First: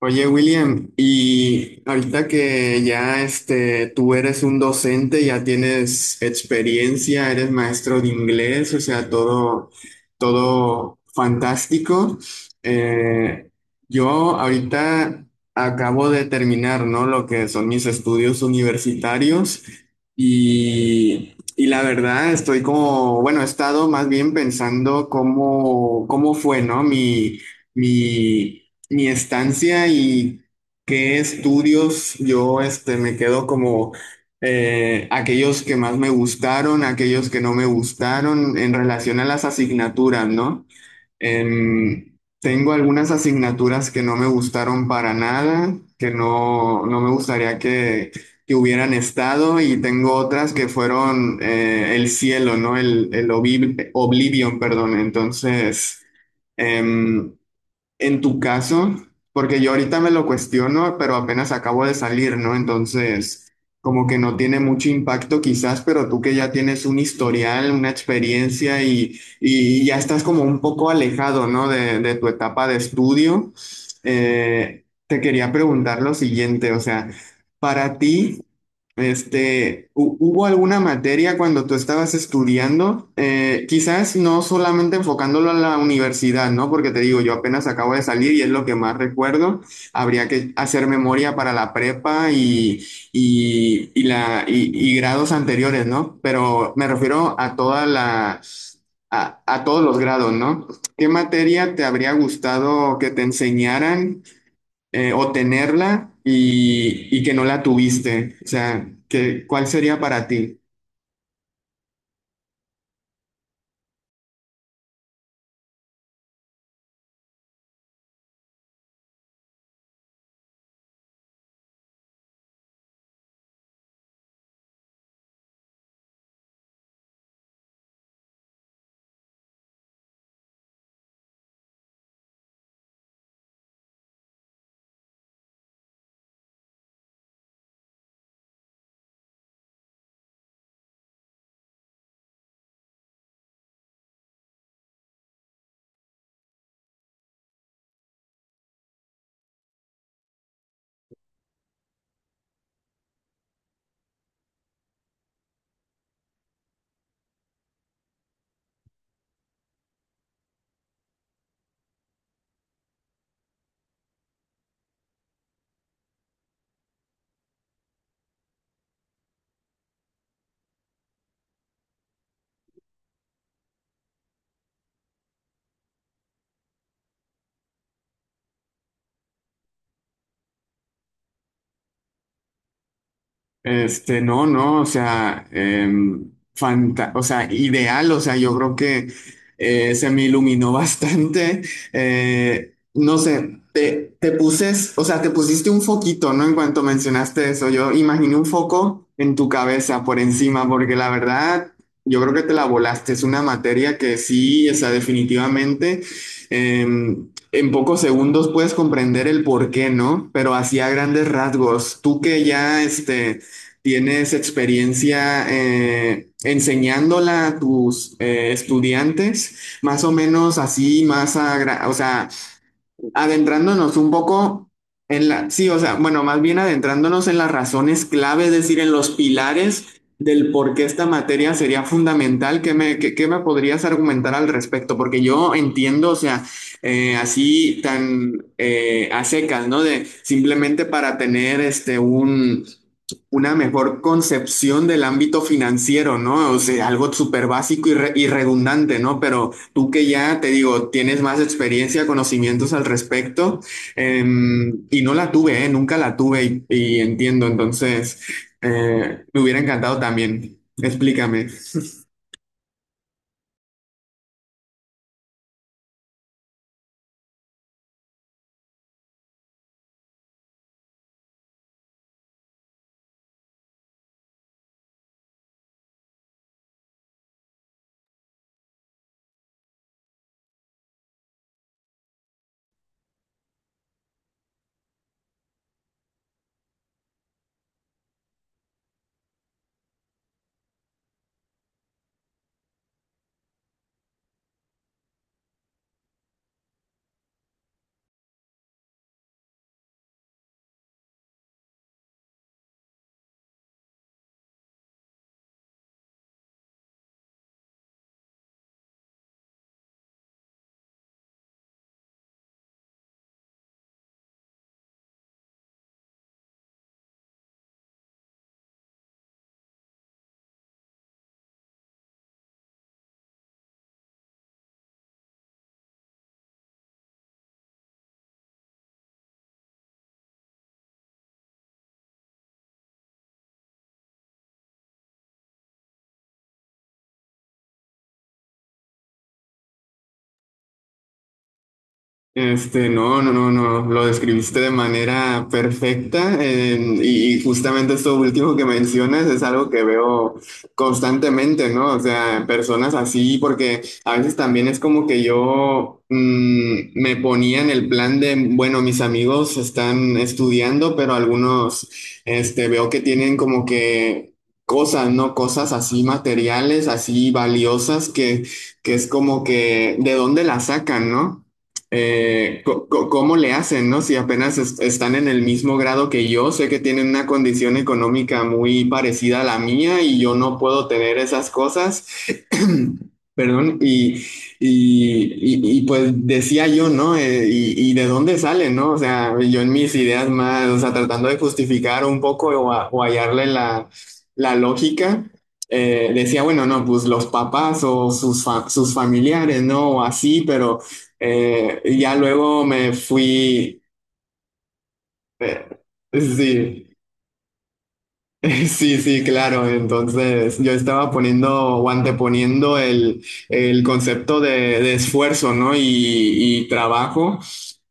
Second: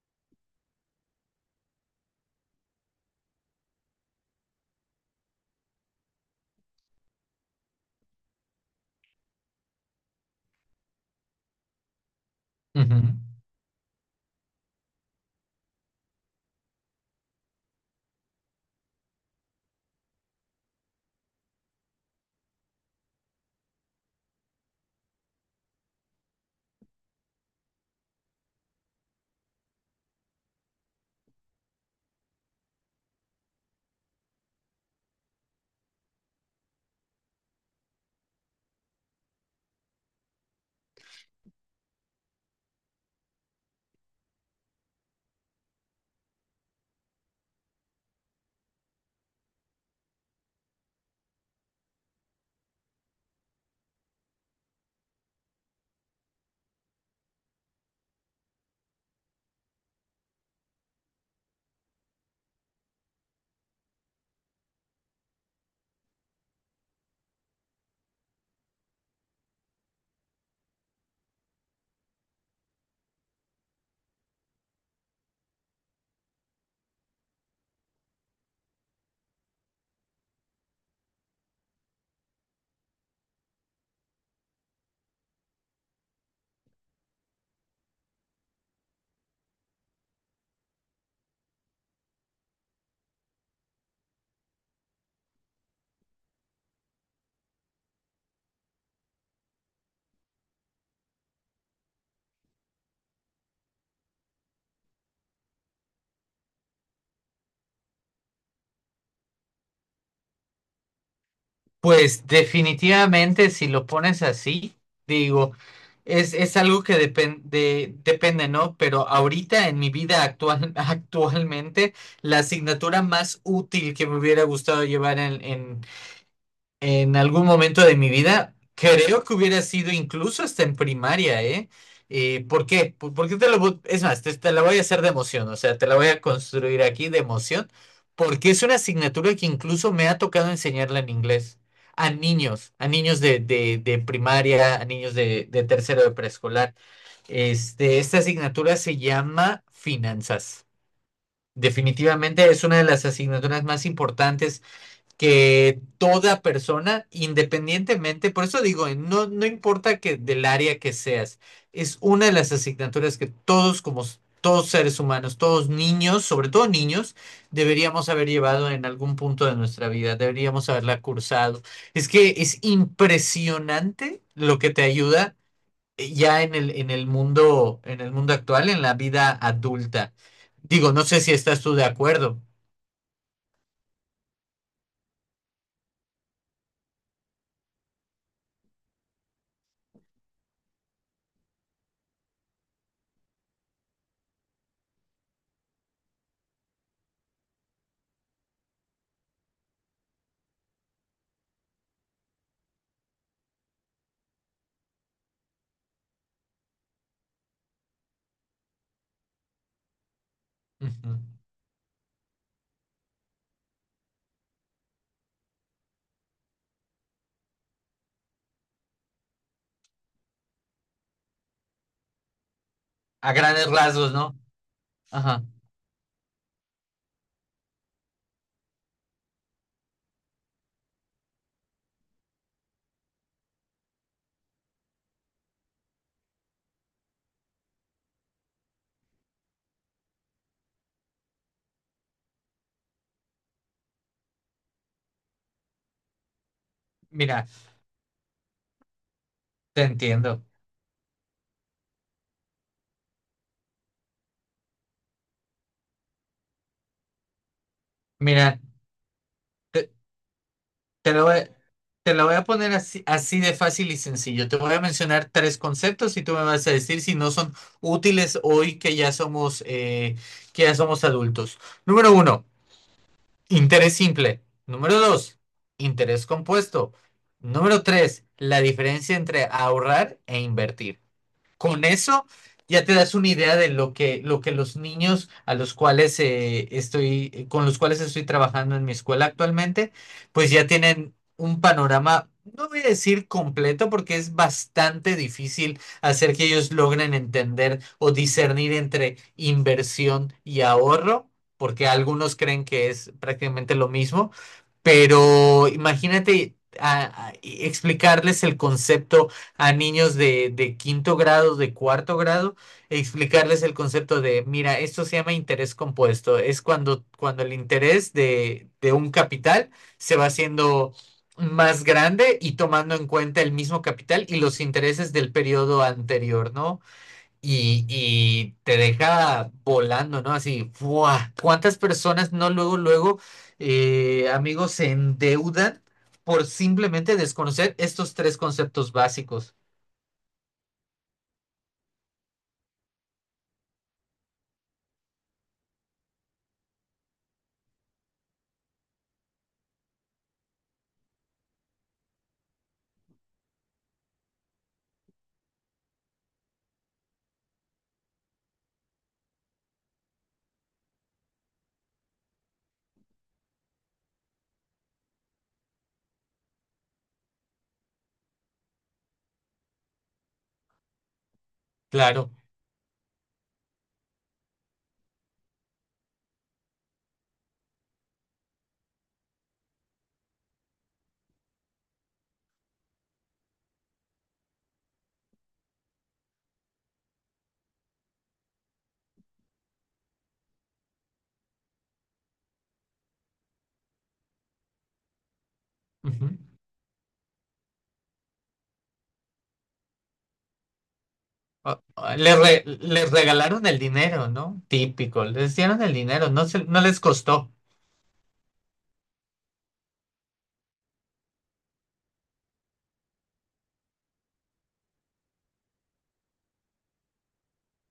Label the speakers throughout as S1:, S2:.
S1: Oye, William, y ahorita que ya tú eres un docente, ya tienes experiencia, eres maestro de inglés, o sea, todo, todo fantástico.
S2: Ujú.
S1: Eh, yo ahorita acabo de terminar, ¿no? Lo que son mis estudios universitarios y la verdad estoy como, bueno, he estado más bien pensando cómo, cómo fue, ¿no? Mi mi estancia y qué estudios yo me quedo como aquellos que más me gustaron, aquellos que no me gustaron en relación a las asignaturas, ¿no? Tengo algunas asignaturas que no me gustaron para nada, que no, no me gustaría que hubieran estado, y tengo otras que fueron el cielo, ¿no? Oblivion, perdón. Entonces... Em, en tu caso, porque yo ahorita me lo cuestiono, pero apenas acabo de salir, ¿no? Entonces, como que no tiene mucho impacto quizás, pero tú que ya tienes un historial, una experiencia, y ya estás como un poco alejado, ¿no? De tu etapa de estudio, te quería preguntar lo siguiente, o sea, para ti... ¿Hubo alguna materia cuando tú estabas estudiando? Quizás no solamente enfocándolo a la universidad, ¿no? Porque te digo, yo apenas acabo de salir y es lo que más recuerdo. Habría que hacer memoria para la prepa y grados anteriores, ¿no? Pero me refiero a toda la, a todos los grados, ¿no? ¿Qué materia te habría gustado que te enseñaran o tenerla y que no la tuviste? O sea, ¿qué, cuál sería para ti?
S2: Pues definitivamente si lo pones así, digo, es algo que depende, ¿no? Pero ahorita en mi vida actual, actualmente, la asignatura más útil que me hubiera gustado llevar en algún momento de mi vida, creo que hubiera sido incluso hasta en primaria, ¿eh? ¿Por qué? ¿Por qué Es más, te la voy a hacer de emoción, o sea, te la voy a construir aquí de emoción, porque es una asignatura que incluso me ha tocado enseñarla en inglés a niños de primaria, a niños de tercero de preescolar. Esta asignatura se llama finanzas. Definitivamente es una de las asignaturas más importantes que toda persona, independientemente, por eso digo, no, no importa que del área que seas, es una de las asignaturas que todos todos seres humanos, todos niños, sobre todo niños, deberíamos haber llevado en algún punto de nuestra vida, deberíamos haberla cursado. Es que es impresionante lo que te ayuda ya en en el mundo actual, en la vida adulta. Digo, no sé si estás tú de acuerdo.
S1: Este, no, no, o sea, o sea, ideal, o sea, yo creo que se me iluminó bastante. No sé, te puses, o sea, te pusiste un foquito, ¿no? En cuanto mencionaste eso, yo imaginé un foco en tu cabeza por encima, porque la verdad, yo creo que te la volaste. Es una materia que sí, o sea, definitivamente. En pocos segundos puedes comprender el por qué, ¿no? Pero así a
S2: Ujú.
S1: grandes rasgos, tú que ya ¿tienes experiencia enseñándola a tus estudiantes? Más o menos así, o sea,
S2: A grandes
S1: adentrándonos un
S2: rasgos, ¿no?
S1: poco en
S2: Ajá.
S1: sí, o sea, bueno, más bien adentrándonos en las razones clave, es decir, en los pilares del por qué esta materia sería fundamental, ¿qué me, qué me podrías argumentar al respecto? Porque yo entiendo, o sea, así tan a secas, ¿no? De simplemente para tener un una mejor concepción del ámbito financiero, ¿no? O sea, algo súper
S2: Mira,
S1: básico y, y redundante, ¿no? Pero
S2: te
S1: tú que ya,
S2: entiendo.
S1: te digo, tienes más experiencia, conocimientos al respecto, eh, y no la tuve, nunca la tuve y entiendo, entonces
S2: Mira,
S1: me hubiera
S2: te,
S1: encantado también.
S2: te lo voy,
S1: Explícame.
S2: a- te lo voy a poner así, así de fácil y sencillo. Te voy a mencionar tres conceptos y tú me vas a decir si no son útiles hoy que ya somos adultos. Número uno, interés simple. Número dos, interés compuesto. Número tres, la diferencia entre ahorrar e invertir. Con eso ya te das una idea de lo que los niños a los cuales con los cuales estoy trabajando en mi escuela actualmente, pues ya tienen un panorama, no voy a decir completo, porque es bastante difícil hacer que ellos logren entender o discernir entre inversión y ahorro, porque algunos creen que es prácticamente lo mismo, pero imagínate explicarles el concepto a niños de quinto grado, de cuarto grado, explicarles el concepto de, mira, esto se llama interés compuesto. Es cuando el interés de un capital se va haciendo más grande y tomando en cuenta el mismo capital y los intereses del periodo anterior, ¿no? Y te deja volando, ¿no? Así, ¡buah! ¿Cuántas personas no luego, luego, amigos, se endeudan por simplemente desconocer estos tres conceptos básicos?
S1: Este, no, no, no, no, lo describiste de manera perfecta, y justamente esto último que mencionas es algo que veo constantemente, ¿no? O sea, personas así, porque a veces también es como que yo me ponía en el plan de, bueno, mis amigos están estudiando, pero algunos, veo que tienen como que cosas, ¿no? Cosas así materiales, así valiosas que es como que, ¿de dónde las sacan, ¿no?
S2: Claro.
S1: ¿Cómo le hacen, no? Si apenas están en el mismo grado que yo, sé que tienen una condición económica muy parecida a la mía y yo no puedo tener esas cosas. Perdón, pues decía yo, ¿no? Y de dónde sale, ¿no? O sea, yo en mis ideas más, o sea, tratando de justificar un poco o, o hallarle la, la lógica,
S2: Ujú.
S1: decía, bueno, no, pues los papás o sus, sus familiares, ¿no? O así, pero y ya luego me
S2: Les regalaron el
S1: fui,
S2: dinero, ¿no? Típico, les
S1: eh,
S2: dieron el dinero, no se, no
S1: sí,
S2: les costó,
S1: sí, sí, claro. Entonces yo estaba poniendo o anteponiendo el concepto de esfuerzo, ¿no? Y trabajo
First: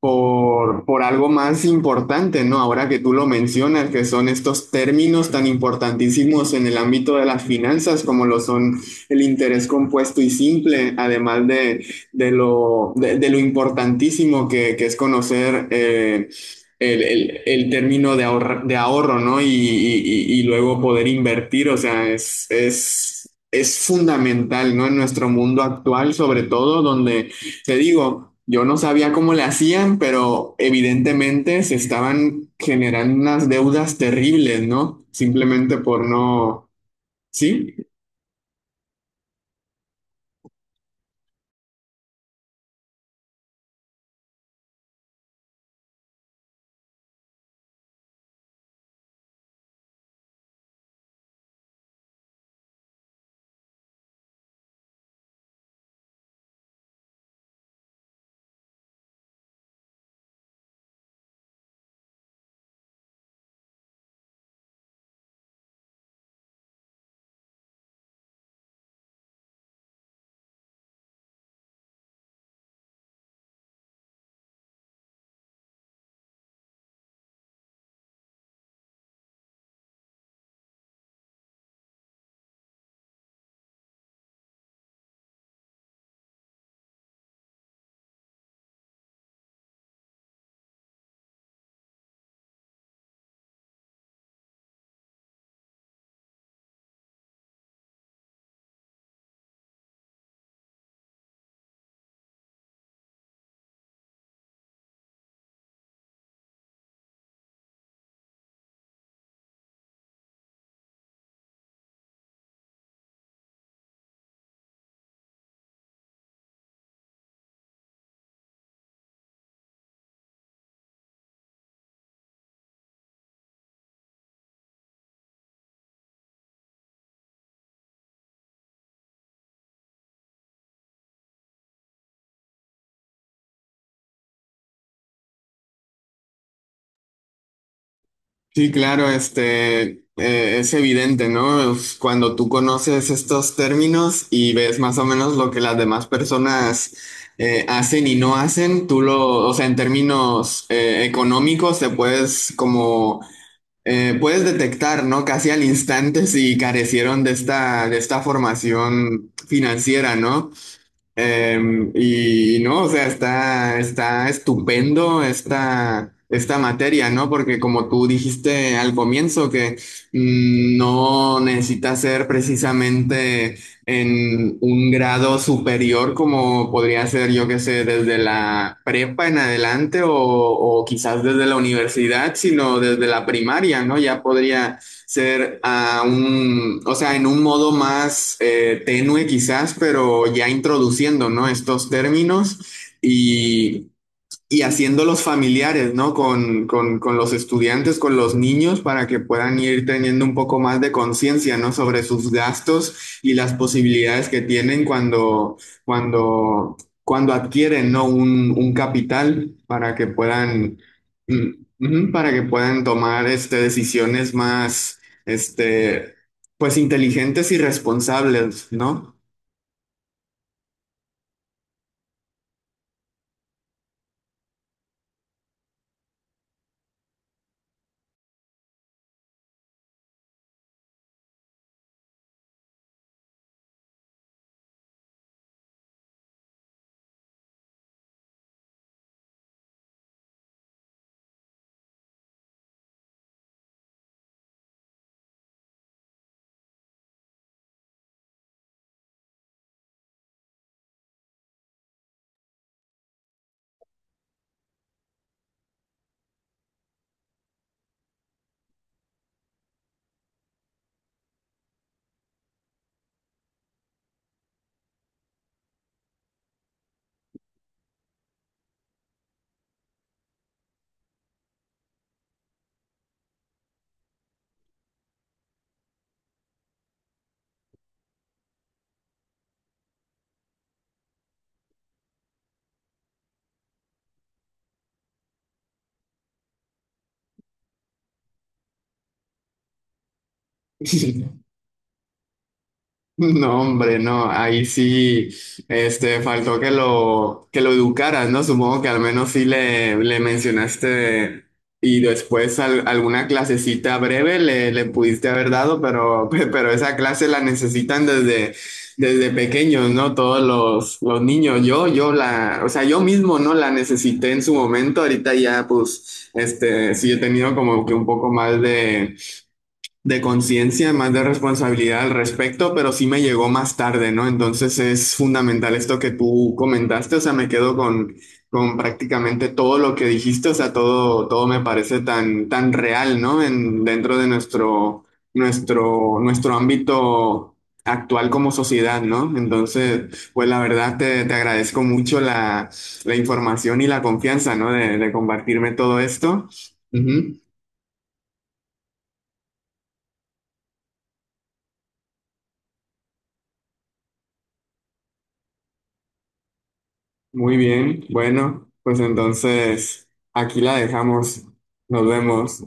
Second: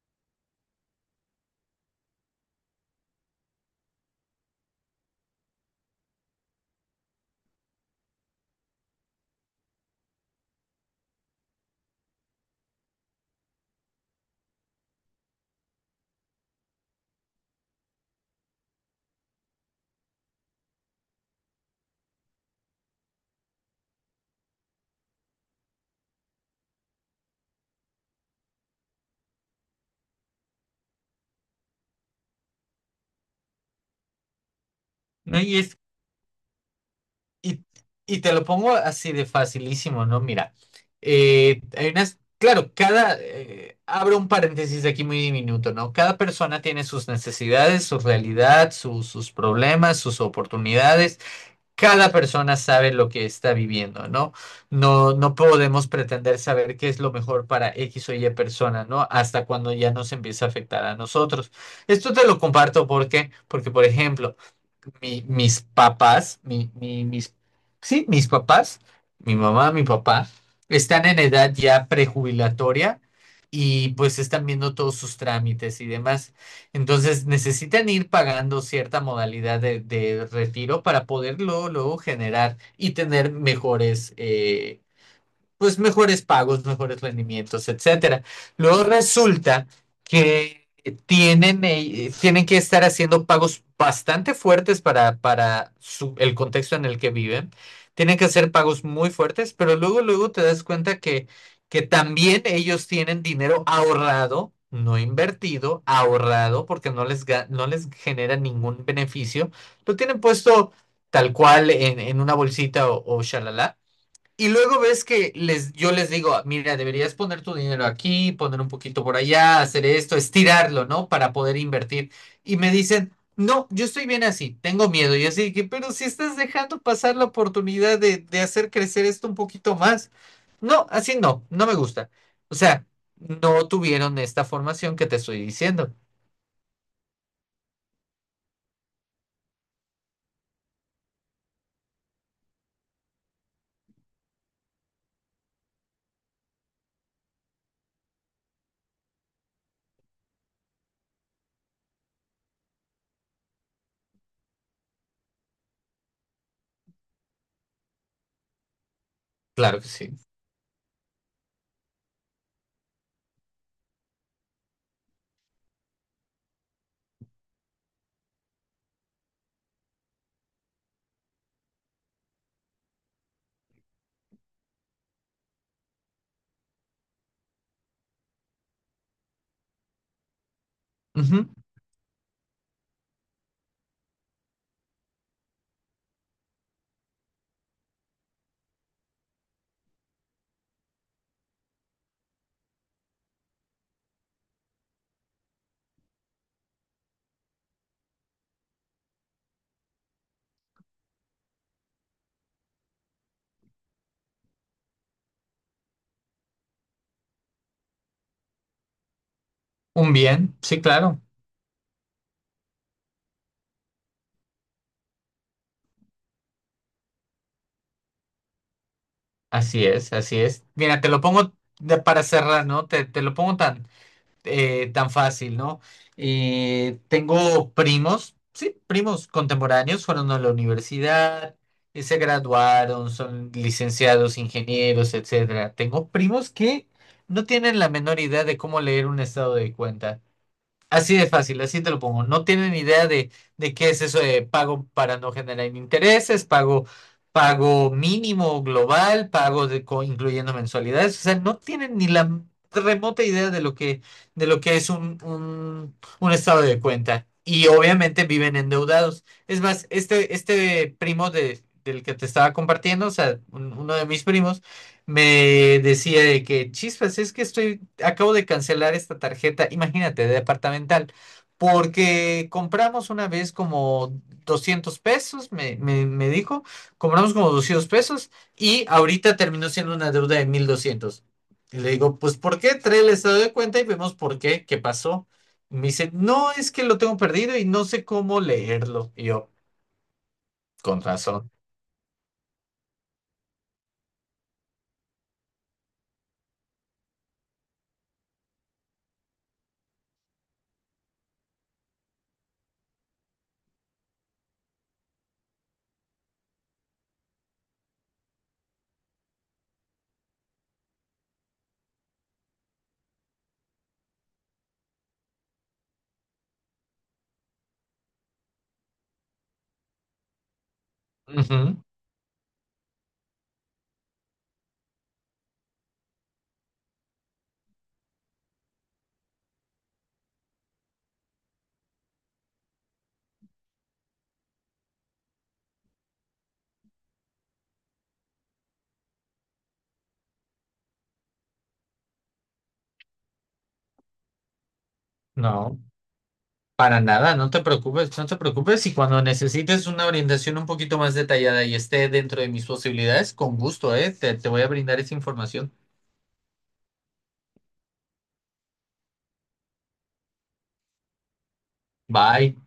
S1: por algo más importante, ¿no? Ahora que tú lo mencionas, que son estos términos tan importantísimos en el ámbito de las finanzas, como lo son el interés compuesto y simple, además de lo importantísimo que es conocer. El término de ahorro, ¿no? Y luego poder invertir, o sea, es fundamental, ¿no? En nuestro mundo actual, sobre todo, donde, te digo, yo no sabía cómo le hacían, pero evidentemente se estaban generando unas deudas terribles, ¿no?
S2: ¿no? Y es,
S1: Simplemente por no,
S2: y,
S1: ¿sí?
S2: y te lo pongo así de facilísimo, ¿no? Mira, hay unas, claro, abro un paréntesis aquí muy diminuto, ¿no? Cada persona tiene sus necesidades, su realidad, sus problemas, sus oportunidades. Cada persona sabe lo que está viviendo, ¿no? No, no podemos pretender saber qué es lo mejor para X o Y persona, ¿no? Hasta cuando ya nos empieza a afectar a nosotros. Esto te lo comparto por ejemplo, mi- mis papás, mi, mi- mis, sí, mis papás, mi mamá, mi papá, están en edad ya prejubilatoria y pues están viendo todos sus trámites y demás. Entonces necesitan ir pagando cierta modalidad de retiro para poder luego, luego generar y tener mejores, pues mejores pagos, mejores rendimientos, etcétera. Luego resulta que tienen, tienen que estar haciendo pagos bastante fuertes para, el contexto en el que viven. Tienen que hacer pagos muy fuertes, pero luego, luego te das cuenta que también ellos tienen dinero ahorrado, no invertido, ahorrado, porque no les, no les genera ningún beneficio. Lo tienen puesto tal cual en una bolsita o shalala y luego ves que les, yo les digo, mira, deberías poner tu dinero aquí, poner un poquito por allá, hacer esto, estirarlo, ¿no? Para poder invertir. Y me dicen, no, yo estoy bien así, tengo miedo. Y así que, pero si estás dejando pasar la oportunidad de hacer crecer esto un poquito más. No, así no, no me gusta. O sea, no tuvieron esta formación que te estoy diciendo.
S1: Sí, claro, es evidente, ¿no? Es cuando tú conoces estos términos y ves más o menos lo que las demás personas hacen y no hacen, tú lo, o sea, en términos económicos te puedes como, puedes detectar, ¿no? Casi al instante si carecieron de esta formación
S2: Claro que sí.
S1: financiera, ¿no? Y no, o sea, está, está estupendo esta, esta materia, ¿no? Porque como tú dijiste al comienzo, que no necesita ser precisamente en un grado superior como podría ser, yo que sé, desde la prepa en adelante o quizás desde
S2: Ujú.
S1: la universidad, sino desde la primaria, ¿no? Ya podría ser a un, o sea, en un modo más tenue quizás, pero ya introduciendo, ¿no? Estos términos y y haciendo los familiares, ¿no? Con, con los estudiantes, con los niños, para que puedan ir teniendo un poco más de conciencia, ¿no? Sobre sus gastos y las posibilidades que tienen cuando, cuando, cuando adquieren, ¿no? Un capital para que
S2: Un bien,
S1: puedan,
S2: sí, claro.
S1: para que puedan tomar, decisiones más, pues inteligentes y responsables, ¿no?
S2: Así es, así es. Mira, te lo pongo para cerrar, ¿no? Te lo pongo tan tan fácil, ¿no? Tengo primos, sí, primos contemporáneos, fueron a la universidad, se graduaron, son licenciados, ingenieros, etcétera. Tengo primos que no tienen la menor idea de cómo leer un estado de cuenta. Así de fácil, así te lo pongo. No tienen idea de qué es eso de pago para no generar intereses, pago, pago mínimo global, pago de, incluyendo mensualidades. O sea, no tienen ni la remota idea de lo que es un estado de cuenta. Y obviamente viven endeudados. Es más, este primo del que te estaba compartiendo, o sea, uno de mis primos, me decía de que, chispas, es que estoy acabo de cancelar esta tarjeta, imagínate, de departamental, porque compramos una vez como $200, me dijo, compramos como $200 y ahorita terminó siendo una deuda de 1200. Y le digo, pues ¿por qué? Trae el estado de cuenta y vemos por qué, qué pasó. Y me dice, no, es que lo tengo perdido y no sé cómo leerlo. Y yo, con razón.
S1: No, hombre, no, ahí sí, faltó que lo educaras, ¿no? Supongo que al menos sí le mencionaste y después alguna clasecita breve le, le pudiste haber dado, pero, pero esa clase la necesitan desde, desde pequeños, ¿no? Todos los niños, yo la, o sea, yo mismo no la necesité en su momento, ahorita ya, pues, sí he tenido como que un poco más de conciencia, más de
S2: Ujú.
S1: responsabilidad al respecto, pero sí me llegó más tarde, ¿no? Entonces es fundamental esto que tú comentaste, o sea, me quedo con prácticamente todo lo que dijiste, o sea, todo, todo me parece tan, tan real, ¿no? En, dentro de nuestro, nuestro, nuestro ámbito actual como sociedad, ¿no? Entonces, pues la verdad te, te agradezco mucho la, la información y la confianza, ¿no? De compartirme
S2: No.
S1: todo esto.
S2: Para nada,
S1: Ujú.
S2: no te preocupes, no te preocupes. Y cuando necesites una orientación un poquito más detallada y esté dentro de mis posibilidades, con gusto, ¿eh? Te voy a brindar esa información.
S1: Muy bien, bueno, pues entonces aquí la dejamos. Nos
S2: Bye.
S1: vemos.